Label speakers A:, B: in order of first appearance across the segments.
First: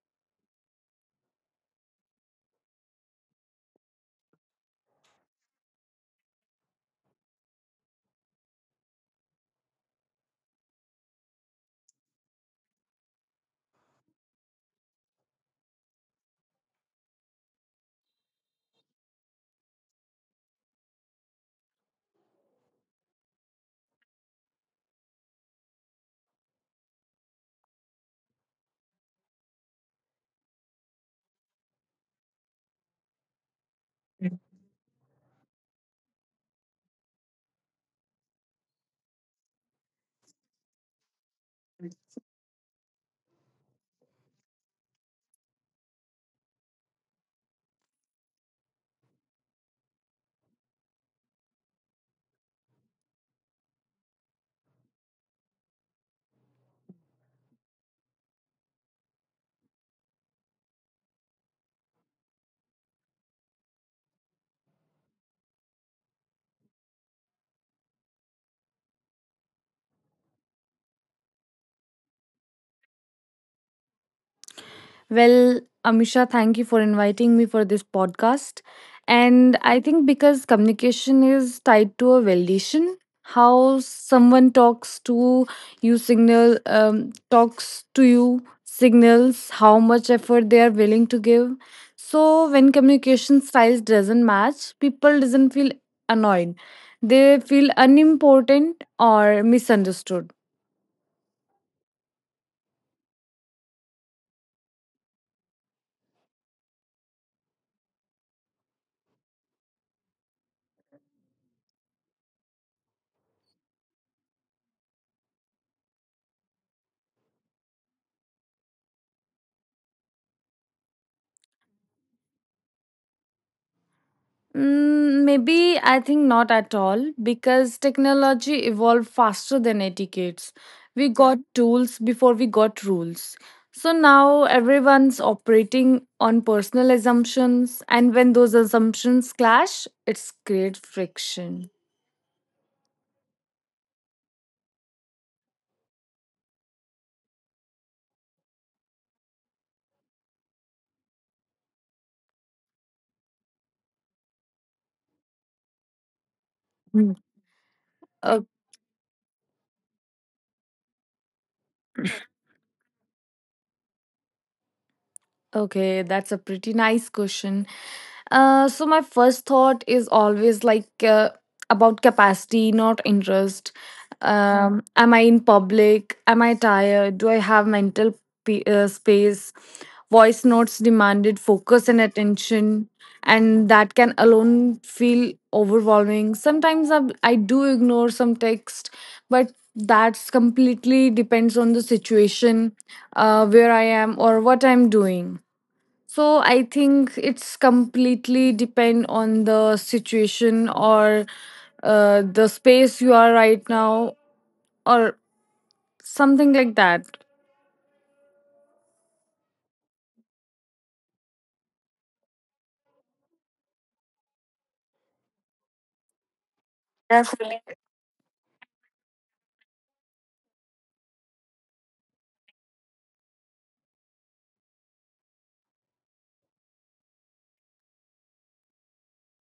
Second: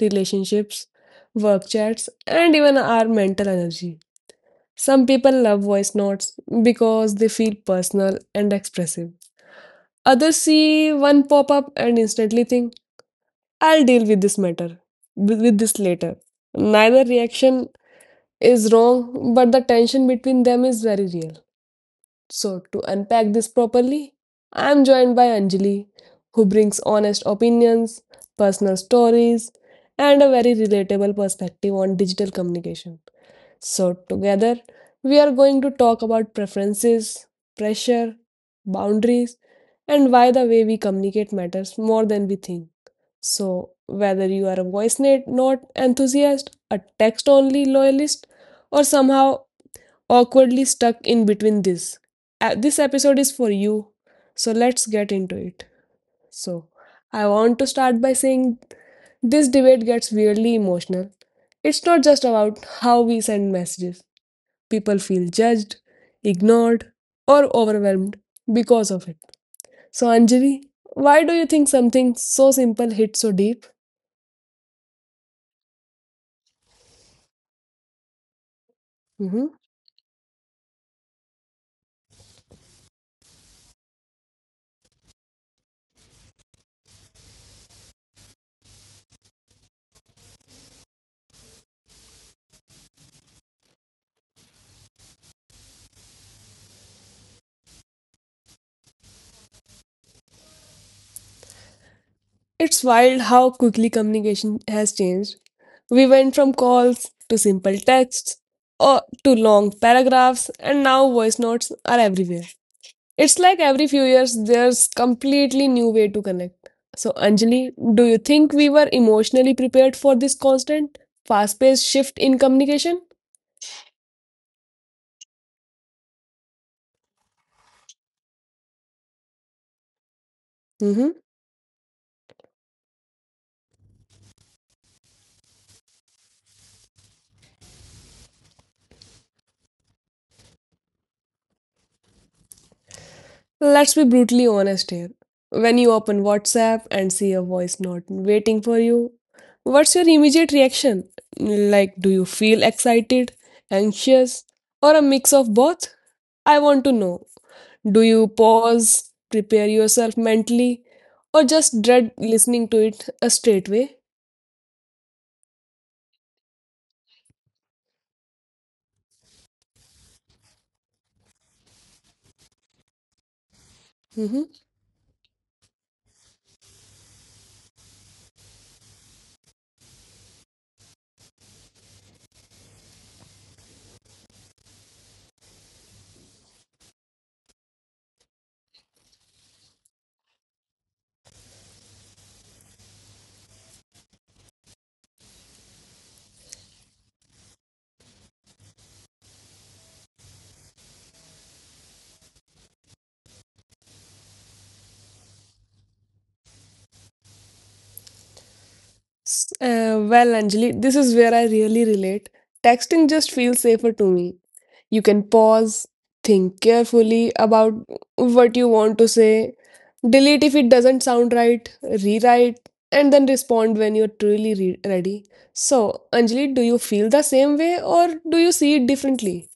A: relationships, work chats, and even our mental energy. Some people love voice notes because they feel personal and expressive. Others see one pop up and instantly think, I'll deal with this matter, with this later. Neither reaction is wrong, but the tension between them is very real. So, to unpack this properly, I am joined by Anjali, who brings honest opinions, personal stories, and a very relatable perspective on digital communication. So, together, we are going to talk about preferences, pressure, boundaries, and why the way we communicate matters more than we think. So, whether you are a voice net not enthusiast, a text only loyalist, or somehow awkwardly stuck in between this episode is for you. So, let's get into it. So, I want to start by saying this debate gets weirdly emotional. It's not just about how we send messages. People feel judged, ignored, or overwhelmed because of it. So, Anjali, why do you think something so simple hits so deep?
B: Well, Amisha, thank you for inviting me for this podcast.
A: Mhm.
B: And I think because communication is tied to a validation, how someone talks to you signal talks to you signals how much effort they are willing to give. So when communication styles doesn't match, people doesn't feel annoyed. They feel unimportant or misunderstood.
A: It's wild how quickly communication has changed. We went from calls to simple texts or to long paragraphs, and now voice notes are everywhere. It's like every few years there's completely new way to connect. So Anjali, do you think we were emotionally prepared for this constant, fast-paced shift in communication?
B: Maybe I think not at all because technology evolved faster than etiquettes. We
A: Mhm.
B: got tools before we got rules. So now everyone's operating on personal assumptions, and when those assumptions clash, it creates friction.
A: Let's be brutally honest here. When you open WhatsApp and see a voice note waiting for you, what's your immediate reaction? Like, do you feel excited, anxious, or a mix of both? I want to
B: Mm.
A: know. Do you
B: O-
A: pause, prepare yourself mentally, or just dread listening to it straight away?
B: okay, that's a pretty nice question. So my first thought is always like about capacity, not interest.
A: Mm-hmm.
B: Am I in public? Am I tired? Do I have mental space? Voice notes demanded focus and attention, and that can alone feel overwhelming. Sometimes I do ignore some text, but that's completely depends on the situation, where I am or what I'm doing. So I think it's completely depend on the situation or the space you are right now or something like that.
A: Well, Anjali, this is where I really relate. Texting just feels safer to me. You can pause, think carefully
B: Definitely.
A: about what you want to say, delete if it doesn't sound right, rewrite, and then respond when you're truly ready. So, Anjali, do you feel the same way or do you see it differently?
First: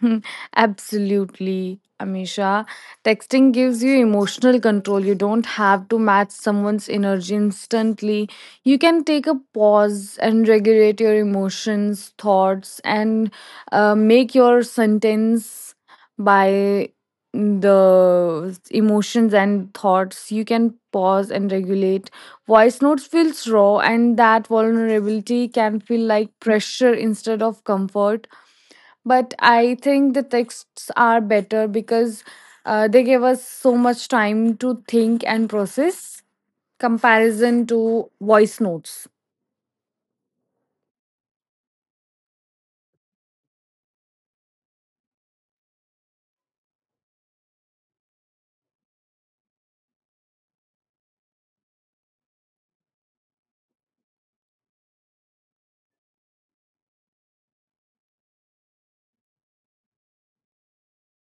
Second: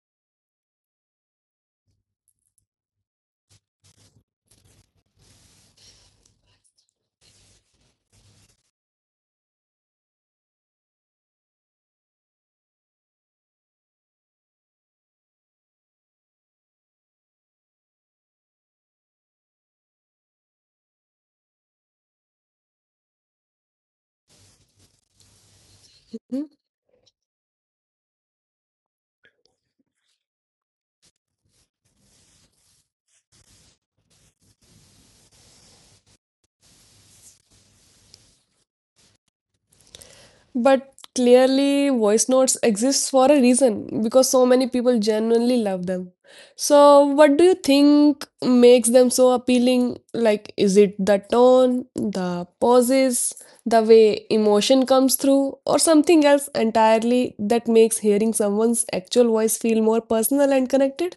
B: Absolutely, Amisha. Texting gives you emotional control. You don't have to match someone's energy instantly. You can take a pause and regulate your emotions, thoughts, and make your sentence by the emotions and thoughts. You can pause and regulate. Voice notes feels raw, and that vulnerability can feel like
A: Hmm?
B: pressure instead of comfort, but I think the texts are better because they give us so much time to think and process comparison to voice notes.
A: But clearly, voice notes exist for a reason because so many people genuinely love them. So, what do you think makes them so appealing? Like, is it the tone, the pauses, the way emotion comes through, or something else entirely that makes hearing someone's actual voice feel more personal and connected?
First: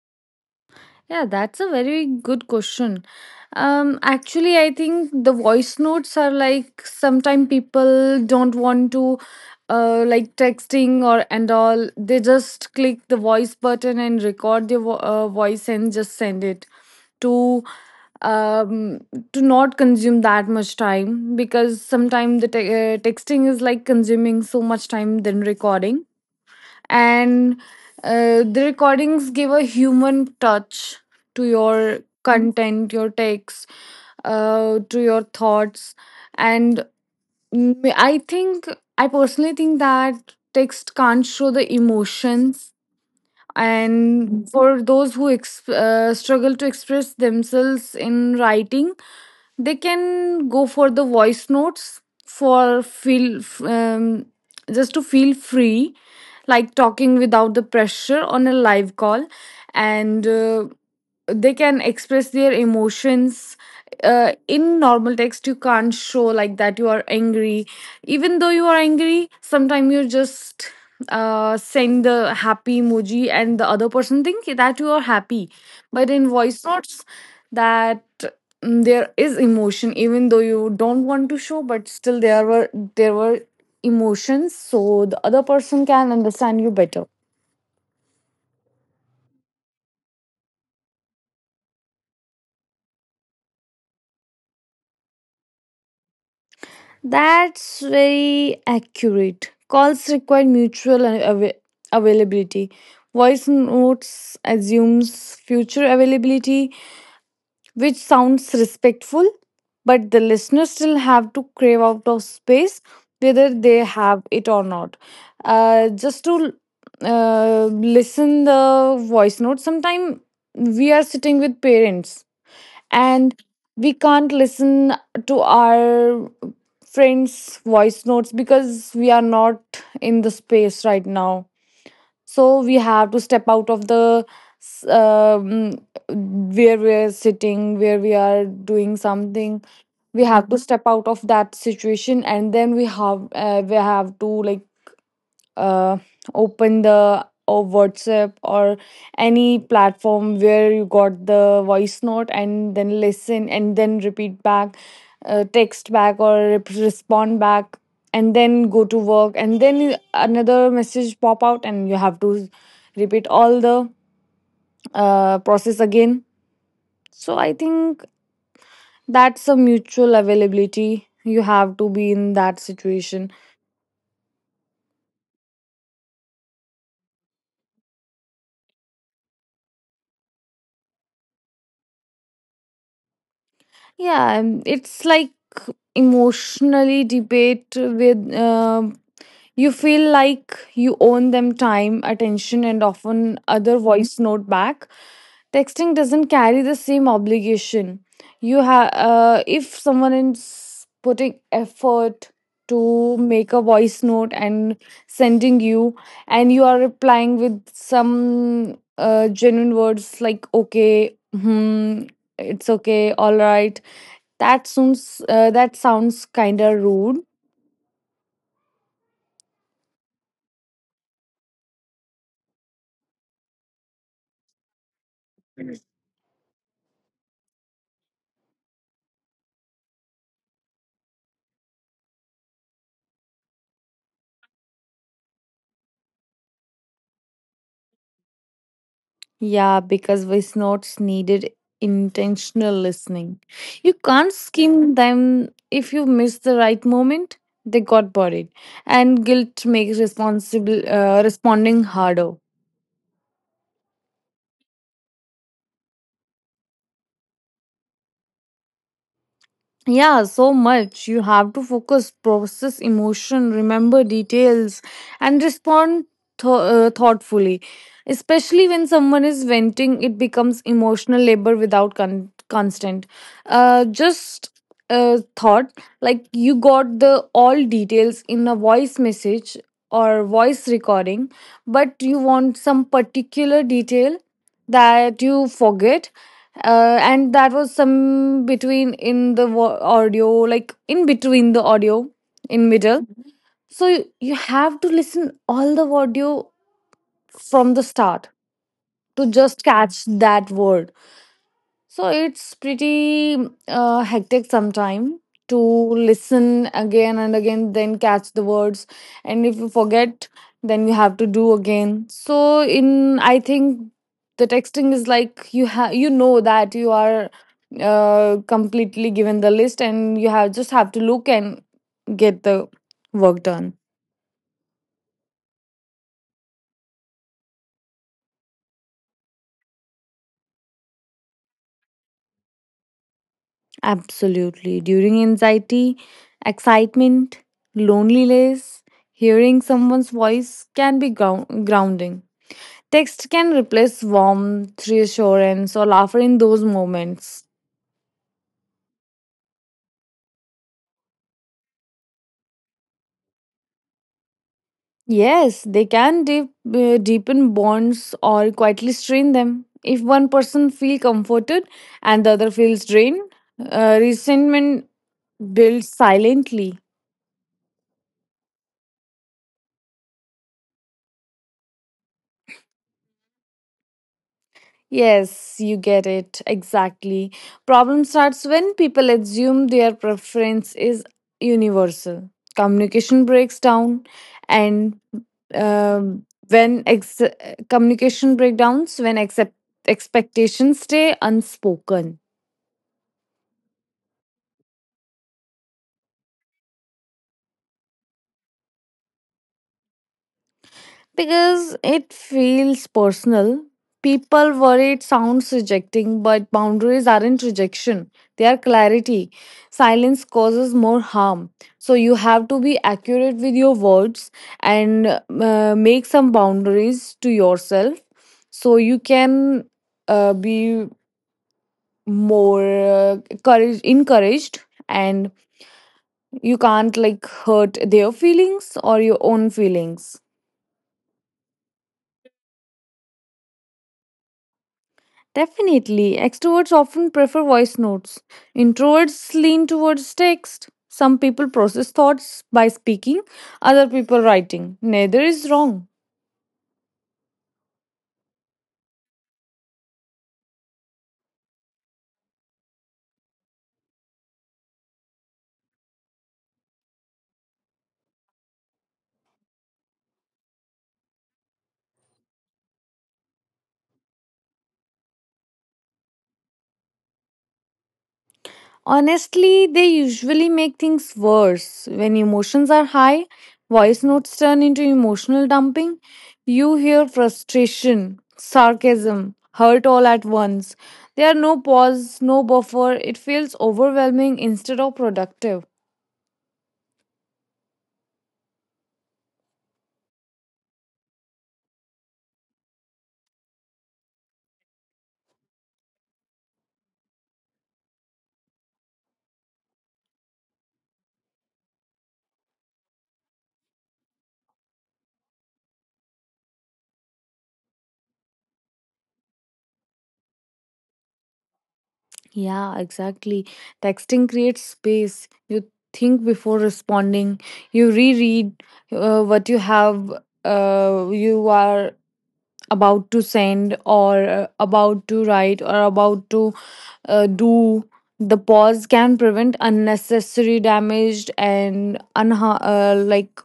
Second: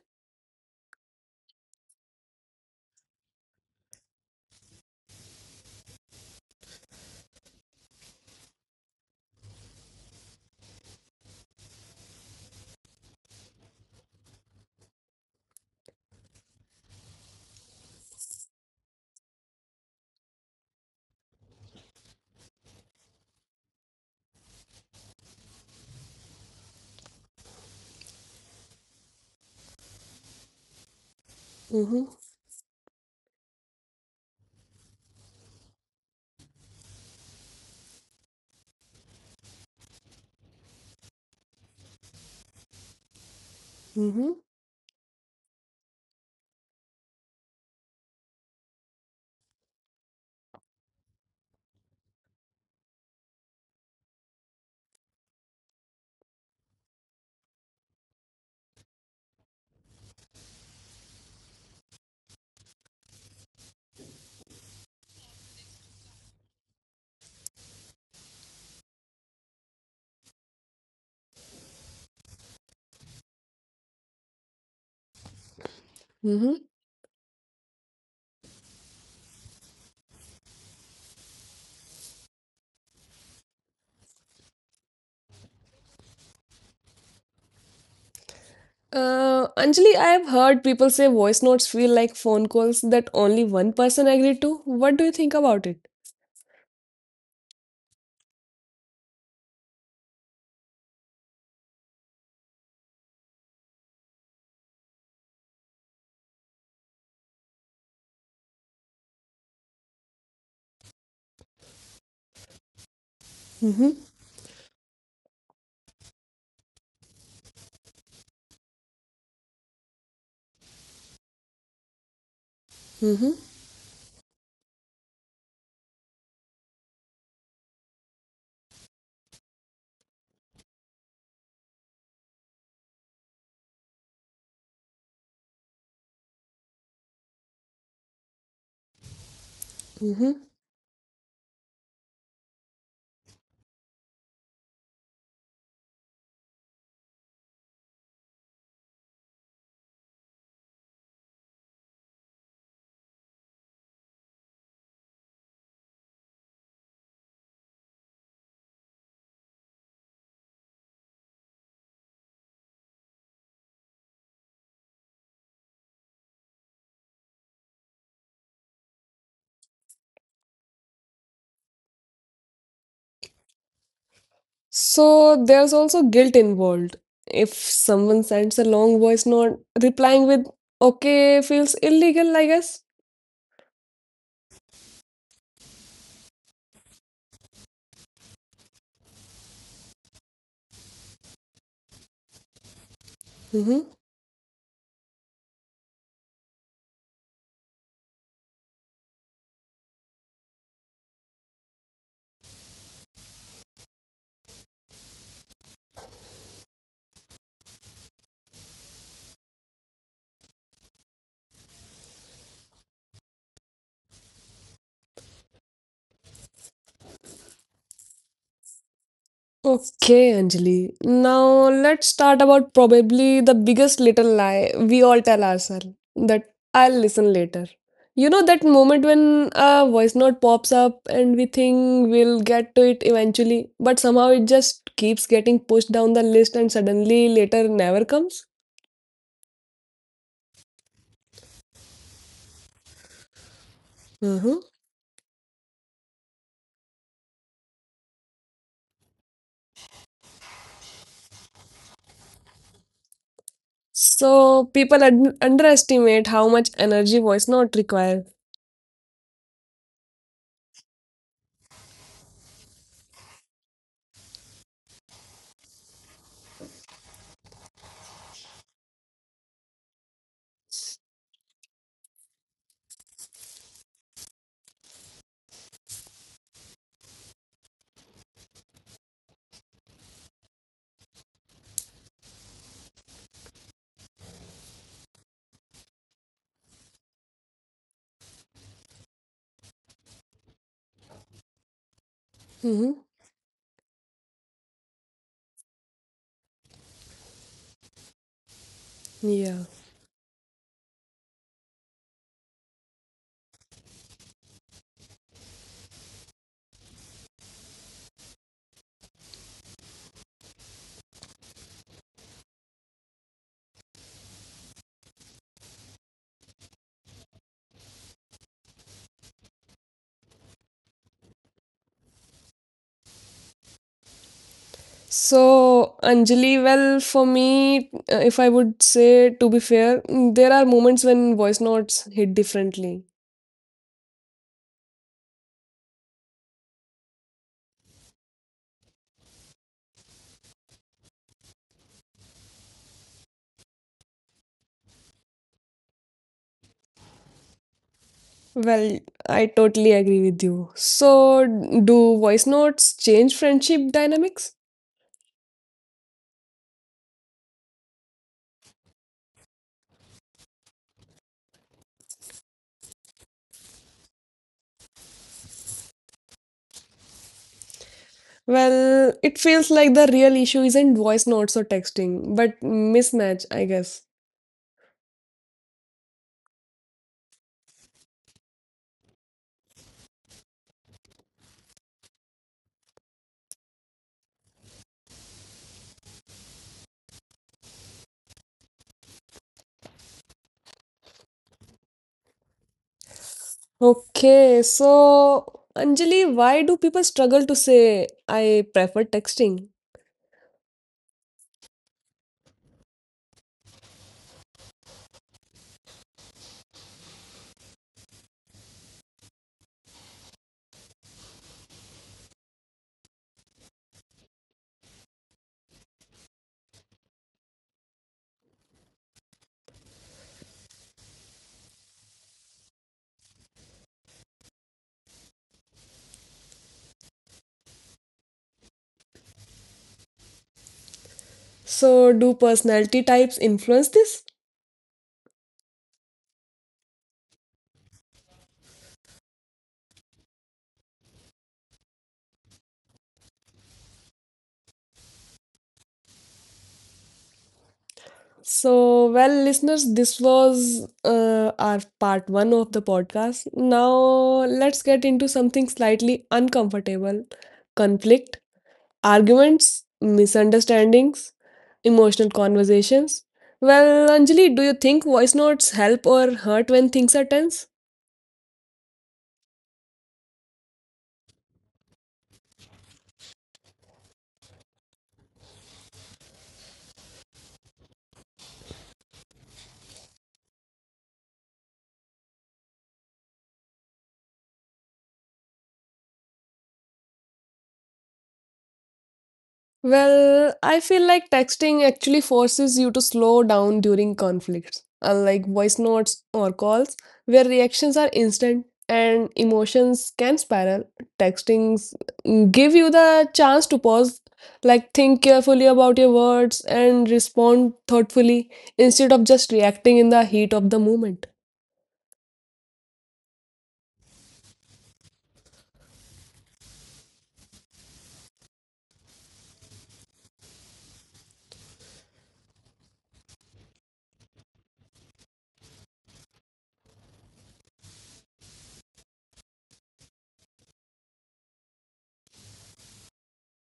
B: Yeah, that's a very good question. Actually, I think the voice notes are like sometimes people don't want to like texting or and all. They just click the voice button and record their voice and just send it to um to not consume that much time because sometimes the texting is like consuming so much time than recording, and the recordings give a human touch to your
A: Mm-hmm.
B: content, your text, to your thoughts. And mm, i think I personally think that text can't show the emotions,
A: Mm-hmm.
B: and for those who struggle to express themselves in writing, they can go for the voice notes for feel just to feel free, like talking without the pressure on a live call, and they can express their emotions. In normal text you can't show like that you are angry. Even though you are angry sometimes you just send the happy emoji and the other person think that you are happy, but in
A: Mm-hmm.
B: voice notes, that there is emotion even though you don't want to show, but still there were emotions, so the other person can understand you better.
A: Anjali, I have heard people say voice notes feel like phone calls that only one person agreed to. What do you think about it?
B: That's very accurate. Calls require availability. Voice notes assumes future availability, which sounds respectful, but the listeners still have to crave out of space whether they
A: Mm-hmm.
B: have it or not. Just to uh, listen the voice note, sometimes we are sitting with parents
A: Mm-hmm.
B: and we can't listen to our friends' voice notes because we are not in the space right now, so we have to step out of the s- um, where we are sitting, where we are doing something. We
A: Mm-hmm.
B: have to, mhm, step out of that situation, and then we have to like uh, open the or WhatsApp or any platform where you got the voice note and then listen and then repeat back, text back or respond back, and then go to work, and then another message pop out and you have to repeat all the process again. So I think that's a mutual availability, you have to be in that situation.
A: So there's also guilt involved. If someone sends a long voice note, replying with okay feels illegal, I guess.
B: Yeah, it's like emotionally debate with you feel like you own them time, attention, and often other
A: Mm-hmm.
B: voice note back. Texting doesn't carry the same obligation. You have If someone is putting effort to make a voice note and sending you, and you are replying with some genuine words like okay, hmm, it's okay, all right, that sounds kind of rude.
A: Okay, Anjali. Now let's start about probably the biggest little lie we all tell ourselves, that I'll listen later. You know that moment when a voice note pops up and we think we'll get to it eventually, but somehow it just keeps getting pushed down the list and suddenly later never comes?
B: Yeah, because voice notes needed intentional listening. You can't
A: Mm-hmm.
B: skim them if you miss the right moment. They got buried, and guilt makes responsible responding harder.
A: So people underestimate how much energy voice note require.
B: Yeah, so much. You have to focus, process emotion, remember details, and respond thoughtfully. Especially when someone is venting, it becomes emotional labor without constant. Just thought, like you got the all details in a voice message or voice recording, but you want some particular detail that you forget, and that was some between in the audio, like in between the audio in
A: Mm-hmm.
B: middle, so you have to listen all the audio from the start to just
A: Yeah.
B: catch that word. So it's pretty hectic sometime to listen again and again, then catch the words, and if you forget, then you have to do again. So in I think the texting is like you have you know that you are completely given the list, and you have just have to look and get the work done.
A: So Anjali, well, for me, if I would say to be fair, mm, there are moments when voice notes hit differently.
B: Absolutely. During anxiety, excitement, loneliness, hearing someone's voice can be grounding. Text can replace warmth, reassurance, or laughter in those moments.
A: Well, I totally agree with you. So, do voice notes change friendship dynamics?
B: Yes, they can deepen bonds or quietly strain them. If one person feels comforted and the other feels drained, resentment builds silently.
A: Well, it feels like the real issue isn't voice notes or texting, but mismatch, I guess.
B: Yes, you get it. Exactly. Problem starts when people assume their preference is universal. Communication breaks down, and um when ex- communication breakdowns, when expectations stay unspoken.
A: Okay, so Anjali, why do people struggle to say I prefer texting?
B: Because it feels personal. People worry it sounds rejecting, but boundaries aren't rejection, they are clarity. Silence causes more harm. So you have to be accurate with your words and make some boundaries to yourself so you can be more uh, encouraged, and you can't like hurt their feelings or your own feelings.
A: So, do personality types influence this?
B: Definitely, extroverts often prefer voice notes. Introverts lean towards text. Some people process thoughts by speaking, other people writing. Neither is wrong.
A: Well, listeners, this was our part one of the podcast. Now, let's get into something slightly uncomfortable: conflict, arguments, misunderstandings, emotional conversations. Well, Anjali, do you think voice notes help or hurt when things are tense?
B: Honestly, they usually make things worse. When emotions are high, voice notes turn into emotional dumping. You hear frustration, sarcasm, hurt all at once. There are no pause, no buffer. It feels overwhelming instead of productive.
A: Well, I feel like texting actually forces you to slow down during conflicts, unlike voice notes or calls, where reactions are instant and emotions can spiral. Textings give you the chance to pause, like think carefully about your words and respond thoughtfully instead of just reacting in the heat of the moment.
B: Yeah, exactly. Texting creates space. You think before responding, you reread what you have, you are about to send, or about to write, or about to do. The pause can prevent unnecessary damage and like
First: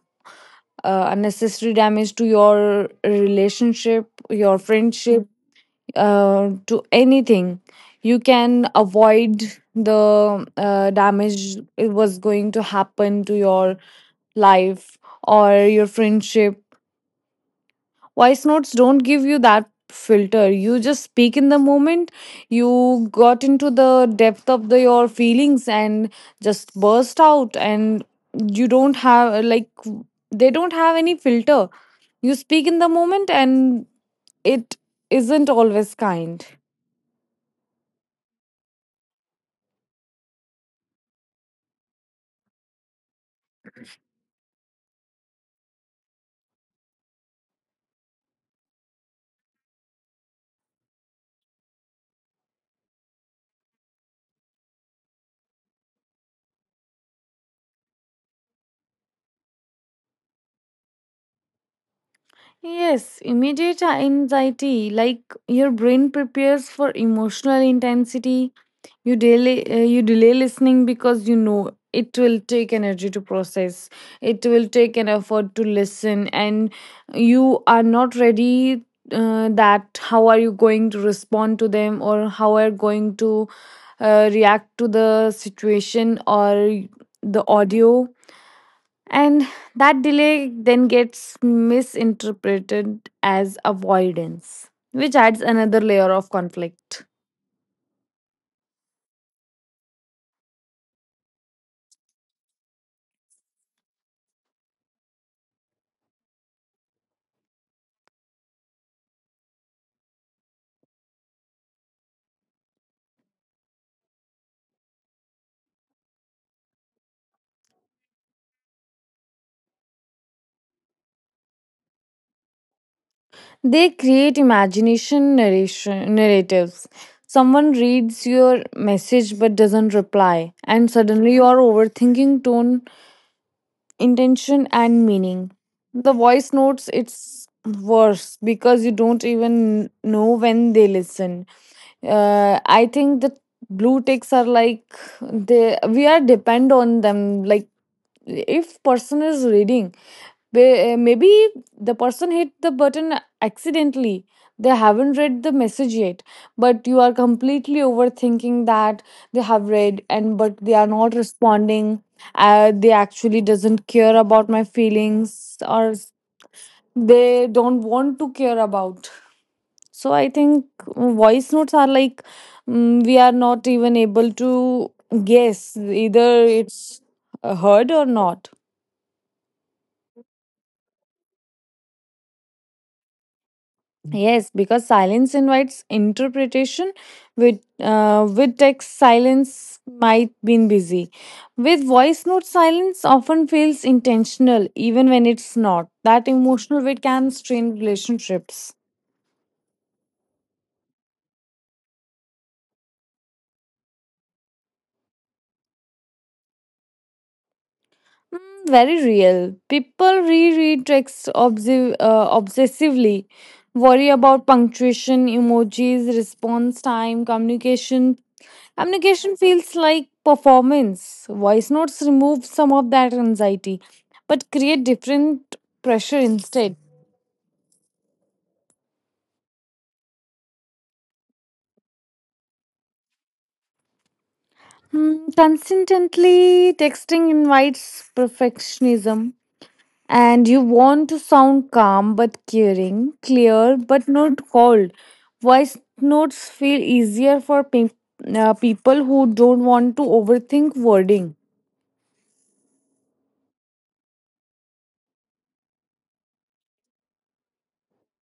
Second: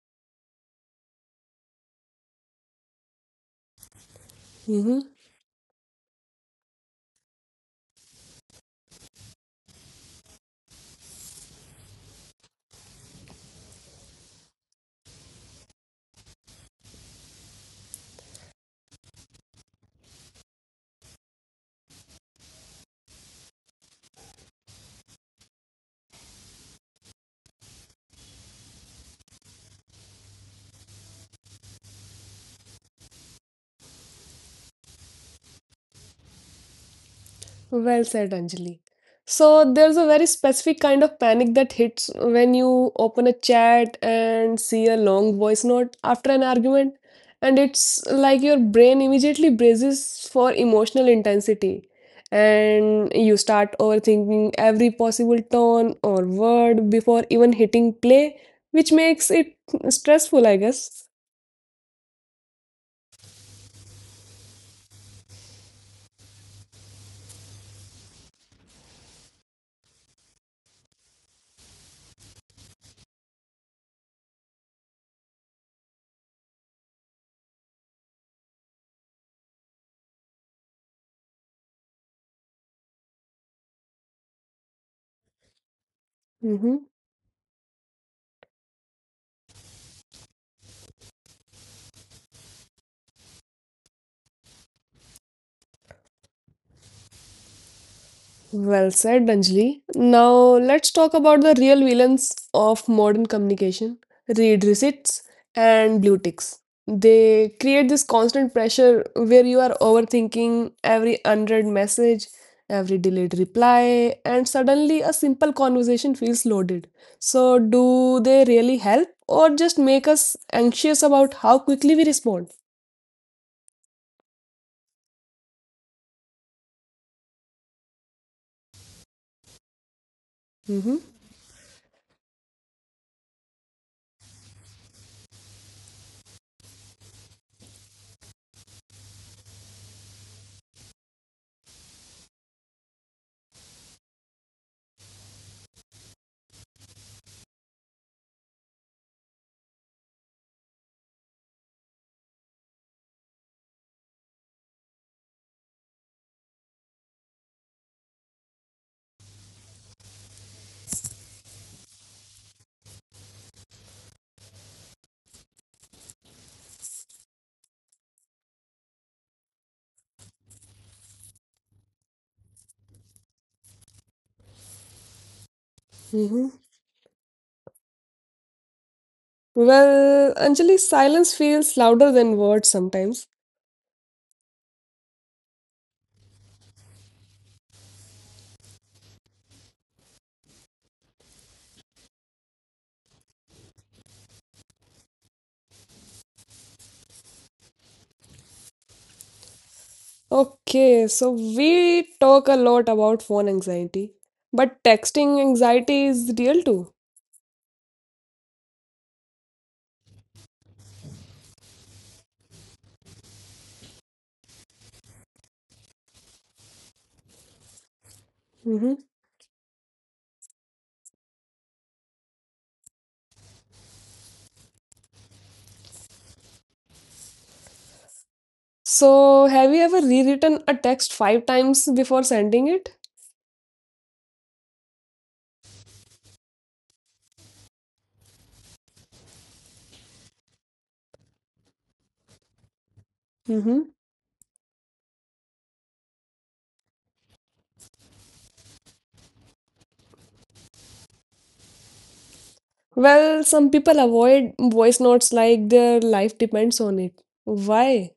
B: unnecessary damage to your relationship, your
A: Mhm.
B: friendship, to anything. You can avoid the damage it was going to happen to your life or your friendship. Voice notes don't give you that filter, you just speak in the moment, you got into the depth of the your feelings and just burst out, and you don't have like they don't have any filter. You speak in the moment, and it isn't always kind.
A: Well said, Anjali. So there's a very specific kind of panic that hits when you open a chat and see a long voice note after an argument, and it's like your brain immediately braces for emotional intensity, and you start overthinking every possible tone or word before even hitting play, which makes it stressful, I guess.
B: Yes, immediate anxiety, like your brain prepares for emotional intensity. You delay listening because you know it will take energy to process. It will take an effort to listen, and you are not ready. That how are you going to respond to them, or how are you going to react to the situation or
A: Mm-hmm.
B: the audio. And that delay then gets misinterpreted as avoidance, which adds another layer of conflict.
A: Well said, Anjali. Now let's talk about the real villains of modern communication: read receipts and blue ticks. They create this constant pressure where you are overthinking every unread message, every delayed reply, and suddenly a simple conversation feels loaded. So, do they really help or just make us anxious about how quickly we respond?
B: They create imagination narration, narratives. Someone reads your message but doesn't reply, and
A: Mm-hmm.
B: suddenly your overthinking tone, intention, and meaning. The voice notes it's worse because you don't even know when they listen. I think the blue ticks are like they we are depend on them. Like if person is reading, maybe the person hit the button accidentally. They haven't read the message yet, but you are completely overthinking that they have read and but they are not responding. They actually doesn't care about my feelings, or they don't want to care about. So I think voice notes are like, we are not even able to guess either
A: Mm-hmm.
B: it's heard or not.
A: Well, Anjali, silence feels louder than words sometimes.
B: Yes, because silence invites interpretation. With text, silence might been busy. With voice note, silence often feels intentional, even when it's not. That emotional weight can strain relationships.
A: Okay, so we talk a lot about phone anxiety, but texting anxiety is real too.
B: Very real. People reread texts obsessively, worry about punctuation, emojis, response time, communication.
A: Hmm.
B: Communication feels like performance. Voice notes remove some of that anxiety, but create different pressure instead.
A: So, have you ever rewritten a text five times before sending it?
B: Hmm, consistently texting invites perfectionism, and you want to sound calm but caring, clear
A: Hmm.
B: but not cold. Voice notes feel easier for people who don't want to overthink wording
A: Well, some people avoid voice notes like their life depends on it. Why?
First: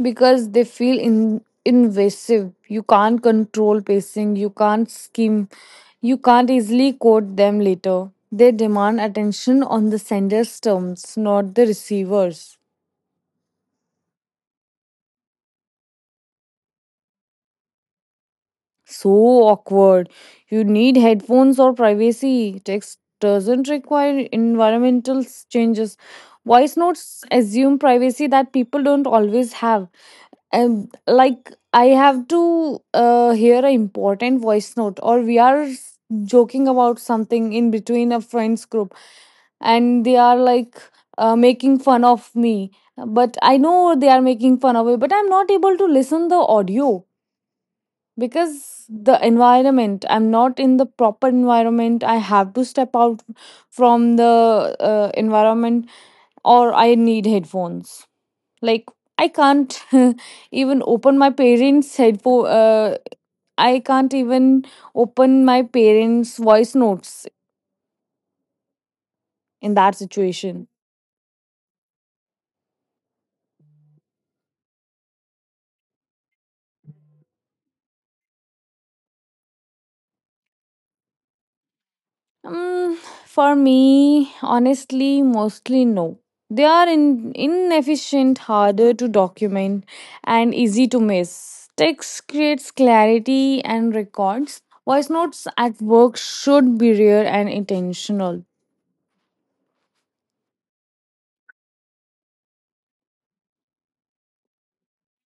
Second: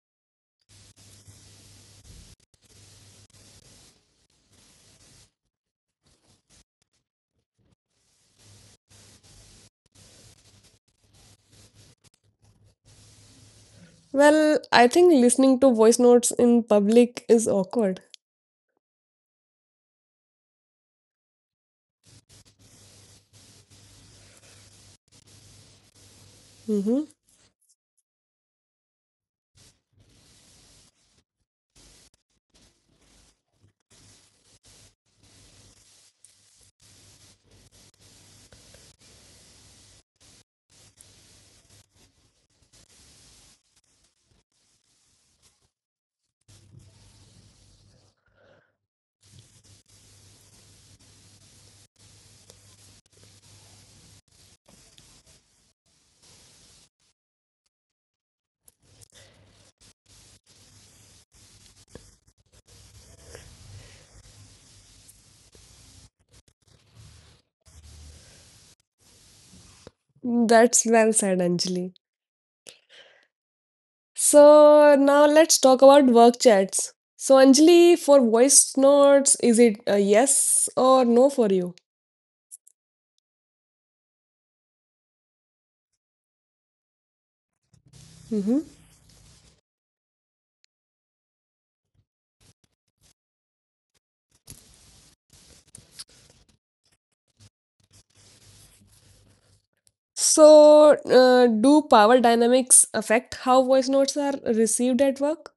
B: because they feel invasive. You can't control pacing, you can't skim, you can't easily quote them later. They demand attention on the sender's terms, not the receiver's.
A: Well, I think listening to voice notes in public is awkward.
B: So awkward. You need headphones or privacy. Text doesn't require environmental changes. Voice
A: Hmm.
B: notes assume privacy that people don't always have. And like I have to hear an important voice note, or joking about something in between a friends group, and they are like making fun of me. But I know they are making fun of me, but I'm not able to listen the audio because the environment, I'm not in the proper environment. I have to step out from the environment, or I need headphones. Like I can't even open my parents headphone I can't even open my parents voice notes in that
A: That's
B: situation.
A: well said, Anjali. So now let's talk about work chats. So Anjali, for voice notes, is it a yes or no for you?
B: Mm, for me, honestly, mostly no. They are
A: Hmm.
B: inefficient, harder to document, and easy to miss. Text creates clarity and records. Voice notes at work should be rare and intentional.
A: So do power dynamics affect how voice notes are received at work?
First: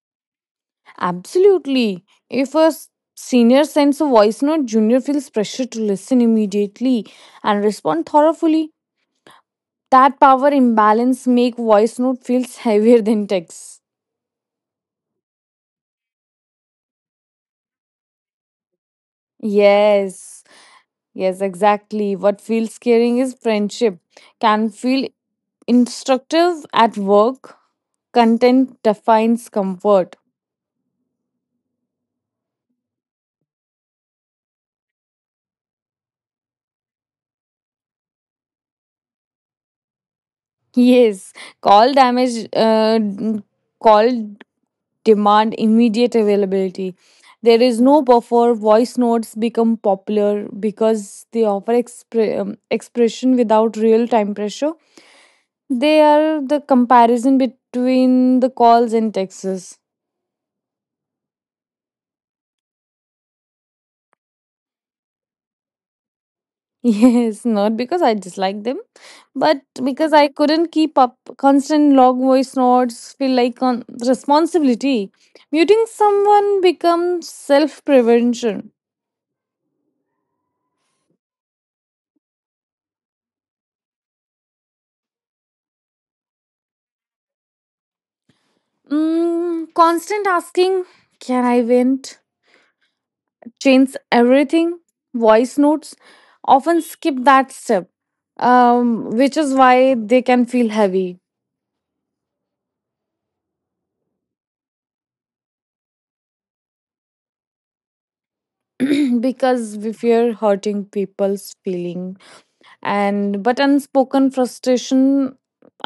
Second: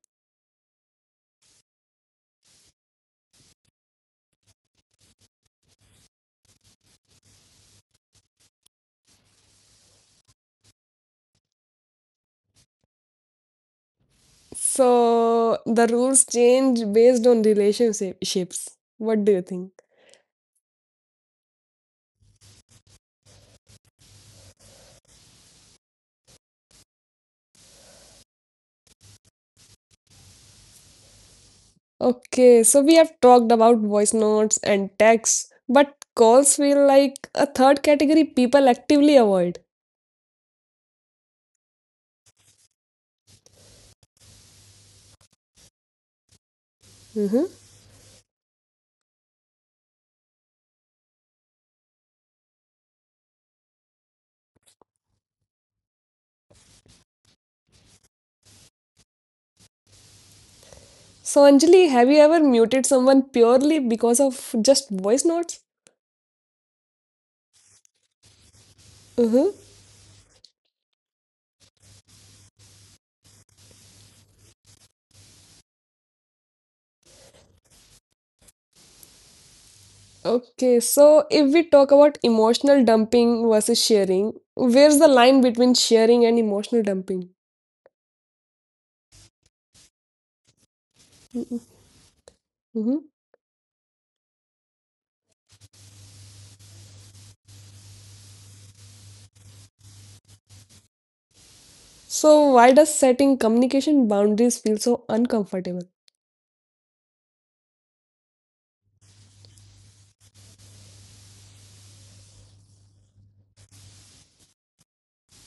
B: Absolutely. If senior sends a voice note, junior feels pressure to listen immediately and respond thoroughly. That power imbalance make voice note feels heavier than text.
A: So the rules change based on relationships. What do you think?
B: Yes. Yes, exactly. What feels caring is friendship can feel instructive at work. Content defines comfort.
A: Okay, so we have talked about voice notes and texts, but calls feel like a third category people actively avoid.
B: Yes, call damage, uh, n- call demand immediate availability. There is
A: Mhm.
B: no buffer. Voice notes become popular because they offer expression without real time pressure. They are the comparison between the calls and texts.
A: So, Anjali, have you ever muted someone purely because of just voice notes?
B: Yes, not because I dislike them, but
A: Hmm.
B: because I couldn't keep up. Constant log voice notes feel like on responsibility. Muting someone becomes self prevention.
A: Okay, so if we talk about emotional dumping versus sharing, where's the line between sharing and emotional dumping?
B: Mm, constant asking, can I vent?
A: Hmm.
B: Change everything. Voice notes often skip that step, which is why they can feel heavy
A: So, why does setting communication boundaries feel so uncomfortable?
B: because we fear hurting people's feeling and but unspoken frustration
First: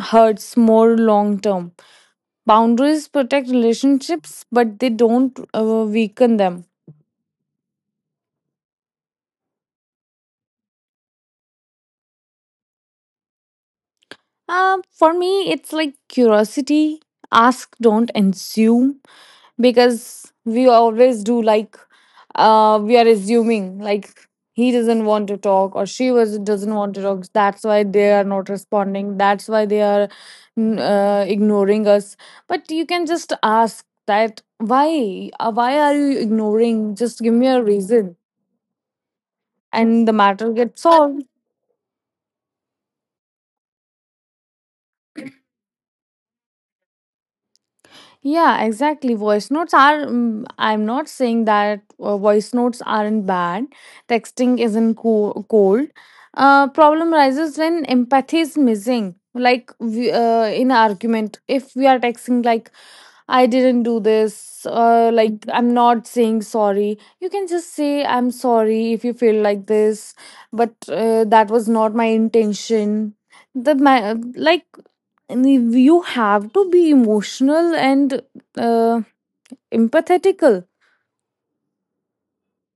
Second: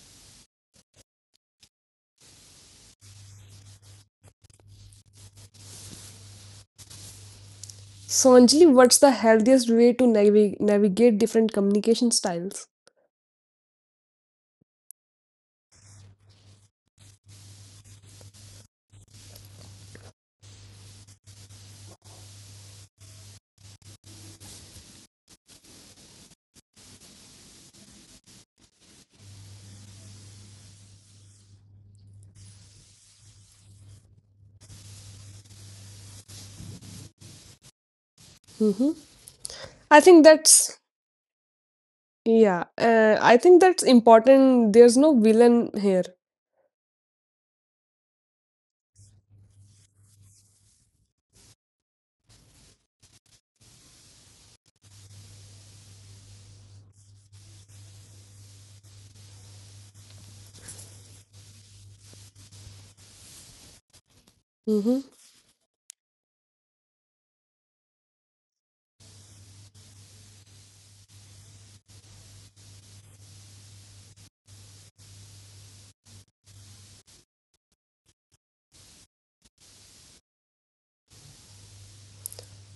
B: hurts more long term. Boundaries protect relationships, but they don't weaken them.
A: So, Anjali, what's the healthiest way to navigate different communication styles?
B: For me, it's like curiosity. Ask, don't assume, because we always do, like we are assuming like he doesn't want to talk or she was doesn't want to talk. That's why they are not responding. That's why they are ignoring us. But you can just ask that why? Why are you ignoring? Just give me a reason,
A: Hmm. I
B: and the
A: think
B: matter
A: that's,
B: gets solved.
A: yeah, I think that's important. There's no villain here.
B: Yeah, exactly. Voice notes are, mm, I'm not saying that voice notes aren't bad. Texting isn't cold. Problem arises when empathy is missing. Like in argument, if we are texting like, I didn't do this,
A: Mhm.
B: like mhm. I'm not saying sorry. You can just say I'm sorry if you feel like this, but that was not my intention. The ma- like And if you have to be emotional and uh, empathetical.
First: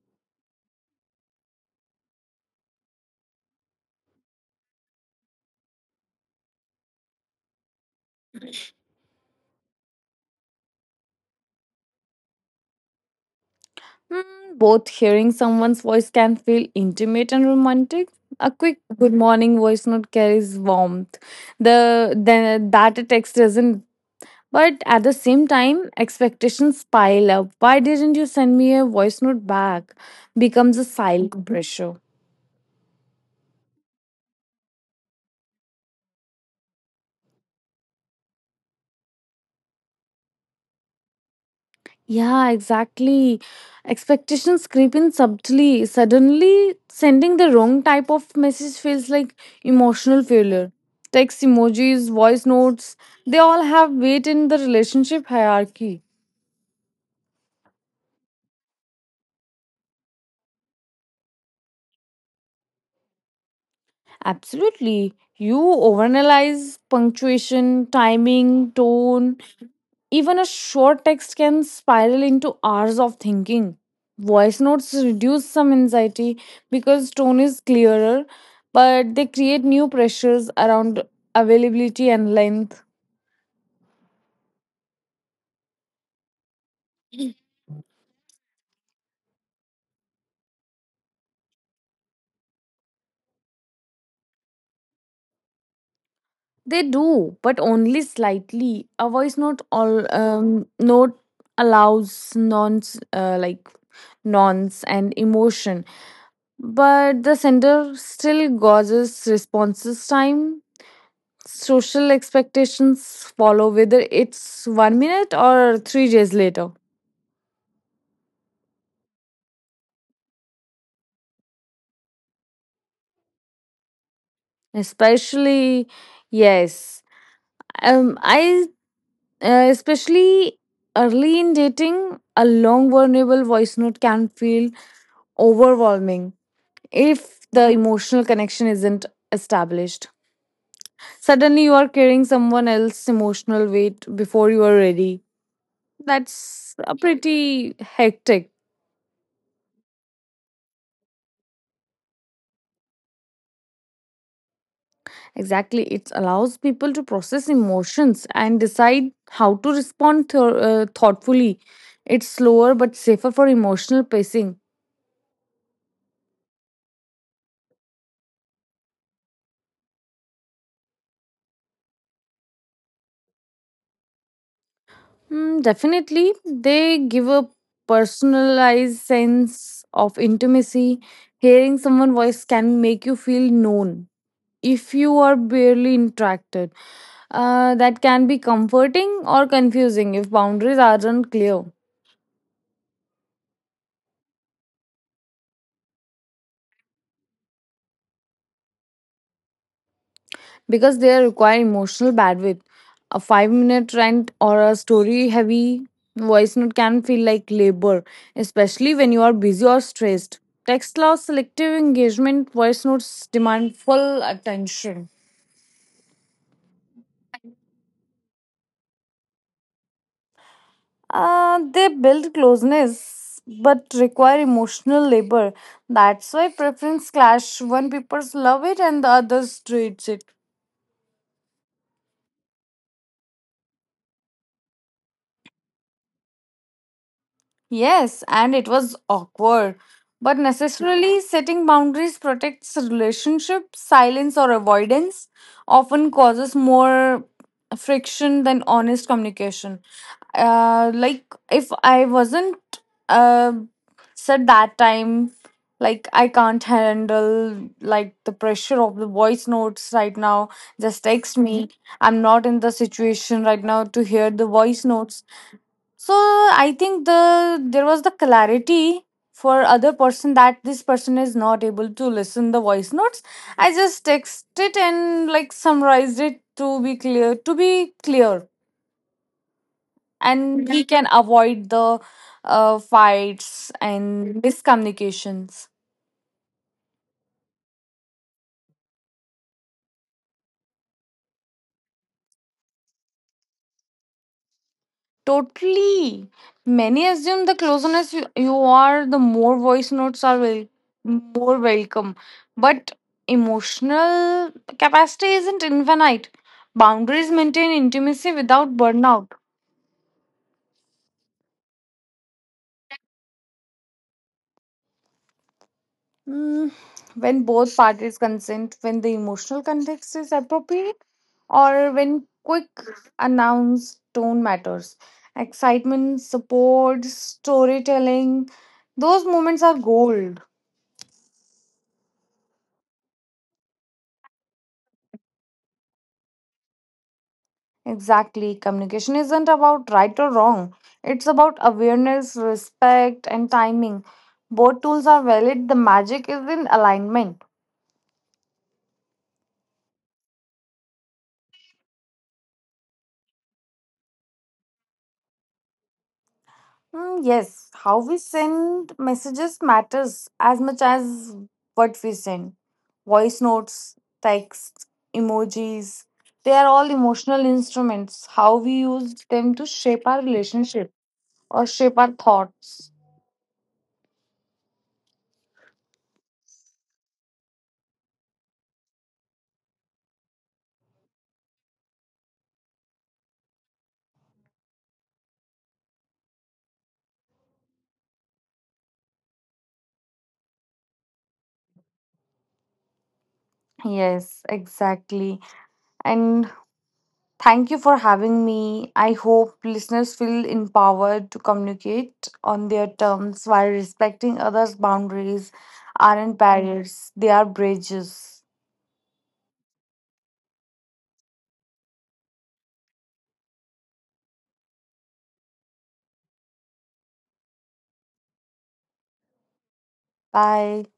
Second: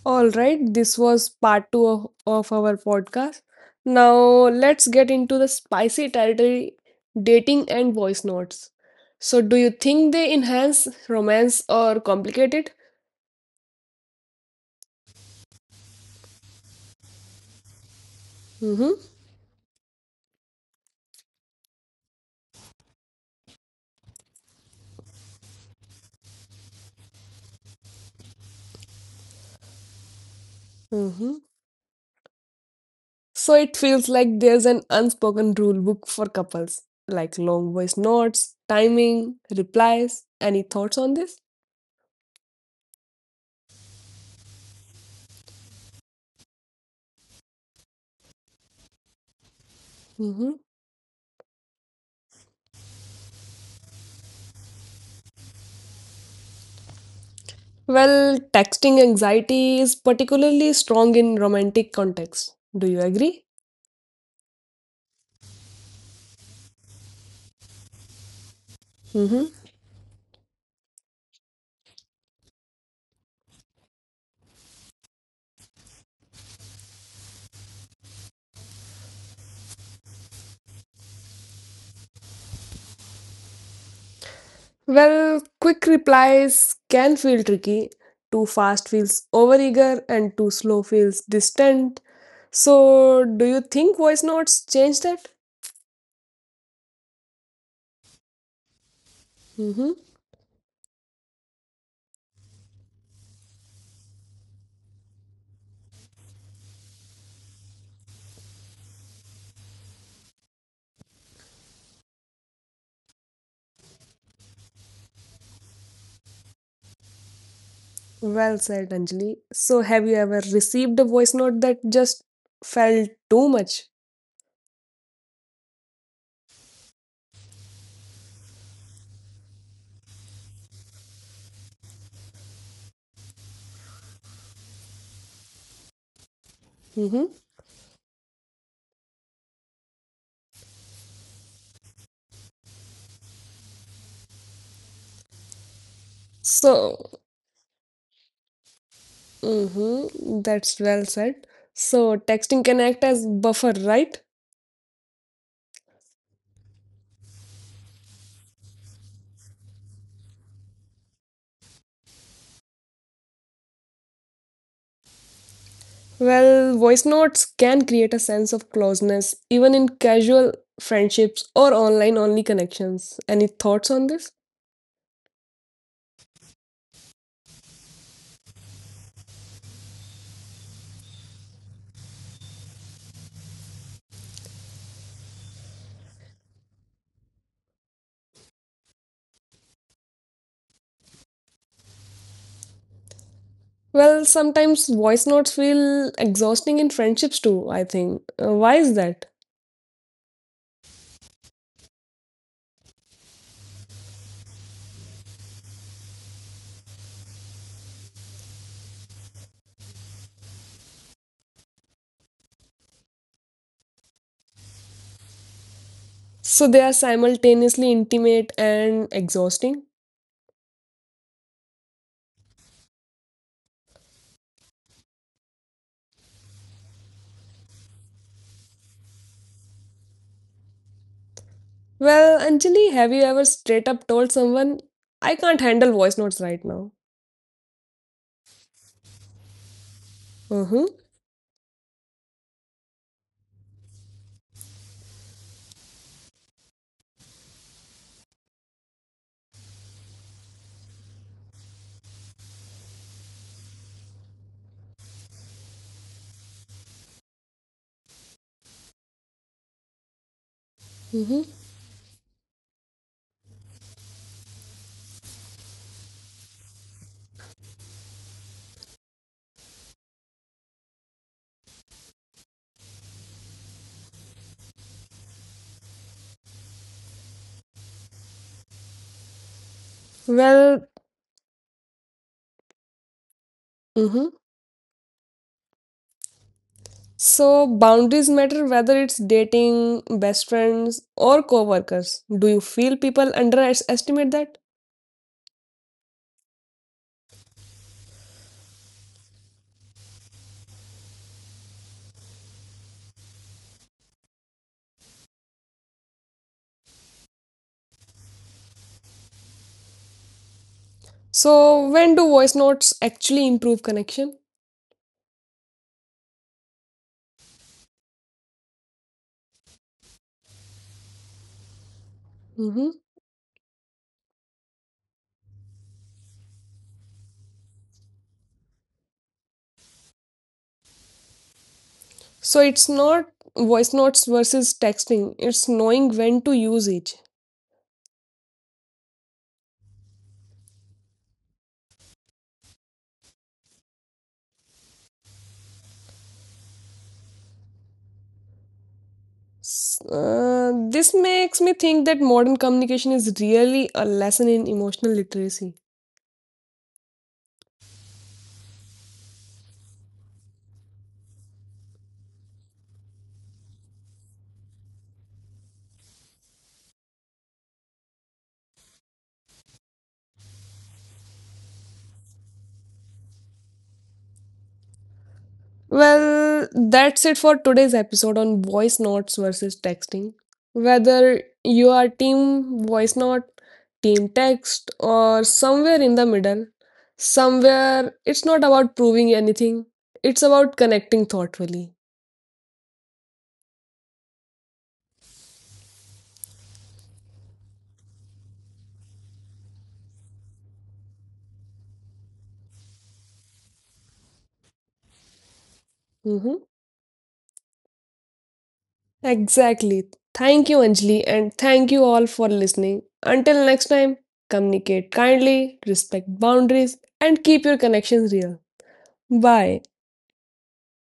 A: All right, this was part two of our podcast. Now let's get into the spicy territory: dating and voice notes. So, do you think they enhance romance or complicate it?
B: Hmm, both hearing someone's voice can feel intimate and romantic. A quick
A: Mm-hmm.
B: good morning voice note carries warmth. The the that a text doesn't. But at the same time, expectations pile up. Why didn't you send me a voice note back? Becomes a
A: Mm-hmm.
B: silent pressure.
A: So, it feels like there's an unspoken rule book for couples, like long voice notes, timing, replies. Any thoughts on this?
B: Yeah, exactly. Expectations creep in subtly. Suddenly, sending the wrong type of message feels like emotional
A: Mm-hmm.
B: failure. Text emojis, voice notes, they all have weight in the relationship hierarchy.
A: Well, texting anxiety is particularly strong in romantic contexts. Do you agree?
B: Absolutely. You overanalyze punctuation, timing, tone.
A: Mm-hmm.
B: Even a short text can spiral into hours of thinking. Voice notes reduce some anxiety because tone is clearer, but they create new pressures around availability and length.
A: Well, quick replies can feel tricky. Too fast feels overeager, and too slow feels distant. So, do you think voice notes change that?
B: They do, but only slightly. A voice note
A: Mm-hmm.
B: all note allows nonce and emotion, but the sender still gauges responses time, social expectations follow whether it's 1 minute or 3 days later.
A: Well said, Anjali. So, have you ever received a voice note that just felt too much?
B: Especially, yes, I especially early in dating, a long vulnerable voice note can feel overwhelming
A: Mm-hmm.
B: if the emotional connection isn't established. Suddenly you are carrying someone else's emotional weight before you are ready. That's a
A: So,
B: pretty hectic.
A: mm-hmm. That's well said. So, texting can act as buffer, right?
B: Exactly. It allows people to process emotions and decide how to respond thoughtfully. It's slower but safer for emotional pacing.
A: Well, voice notes can create a sense of closeness, even in casual friendships or online only connections. Any thoughts on this?
B: Mm, definitely, they give a personalized sense of intimacy. Hearing someone's voice can make you feel known if you are barely interacted. That can be comforting or confusing if boundaries aren't clear.
A: Well, sometimes voice notes feel exhausting in friendships too, I think. Why is that?
B: Because they require emotional bandwidth. A 5 minute rant or a story heavy voice note can feel like labor, especially when you are busy or stressed. Text allows selective engagement, voice notes demand full attention.
A: So they are simultaneously intimate and exhausting?
B: They build closeness but require emotional labor. That's why preference clash. One people love it and the others hates it.
A: Well, Anjali, have you ever straight up told someone, I can't handle voice notes right now?
B: Yes, and it was awkward. But
A: Mm-hmm.
B: necessarily, setting boundaries protects relationships. Silence or avoidance often causes more friction than honest communication. Like if I wasn't uh, said that time, like I can't handle like the pressure of the voice notes right now. Just text
A: Mm-hmm.
B: me. I'm not in the situation right now to hear the voice notes, so I think there was the clarity for other person that this person is not able to listen the voice notes. I just text it and like summarized it, to be clear, to be clear, and
A: Well,
B: we can avoid the fights
A: mhm.
B: and miscommunications.
A: So boundaries matter whether it's dating, best friends, or co-workers. Do you feel people underestimate that?
B: Totally. Many assume the closeness you are, the more voice notes are more welcome. But emotional capacity isn't infinite. Boundaries maintain intimacy without burnout.
A: So when do voice notes actually improve connection?
B: Mm, when both parties consent, when the emotional context is appropriate, or when
A: Hmm.
B: quick announce tone matters. Excitement, support, storytelling, those moments are gold.
A: So it's not voice notes versus texting. It's knowing when to use each.
B: Exactly. Communication isn't about right or wrong. It's about awareness, respect, and timing. Both tools are valid. The magic is in alignment.
A: This makes me think that modern communication is really a lesson in emotional literacy.
B: Hmm, yes, how we send messages matters as much as what we send. Voice notes, text, emojis, they are all emotional instruments. How we use them to shape our relationship or shape our thoughts.
A: Well, that's it for today's episode on voice notes versus texting. Whether you are team voice note, team text, or somewhere in the middle, somewhere it's not about proving anything, it's about connecting thoughtfully.
B: Yes, exactly. And thank you for having me. I hope listeners feel empowered to communicate on their terms while respecting others' boundaries aren't
A: Hmm.
B: barriers, they are bridges.
A: Exactly. Thank you, Anjali, and thank you all for listening. Until next time, communicate kindly, respect boundaries, and keep your connections real. Bye.
B: Bye.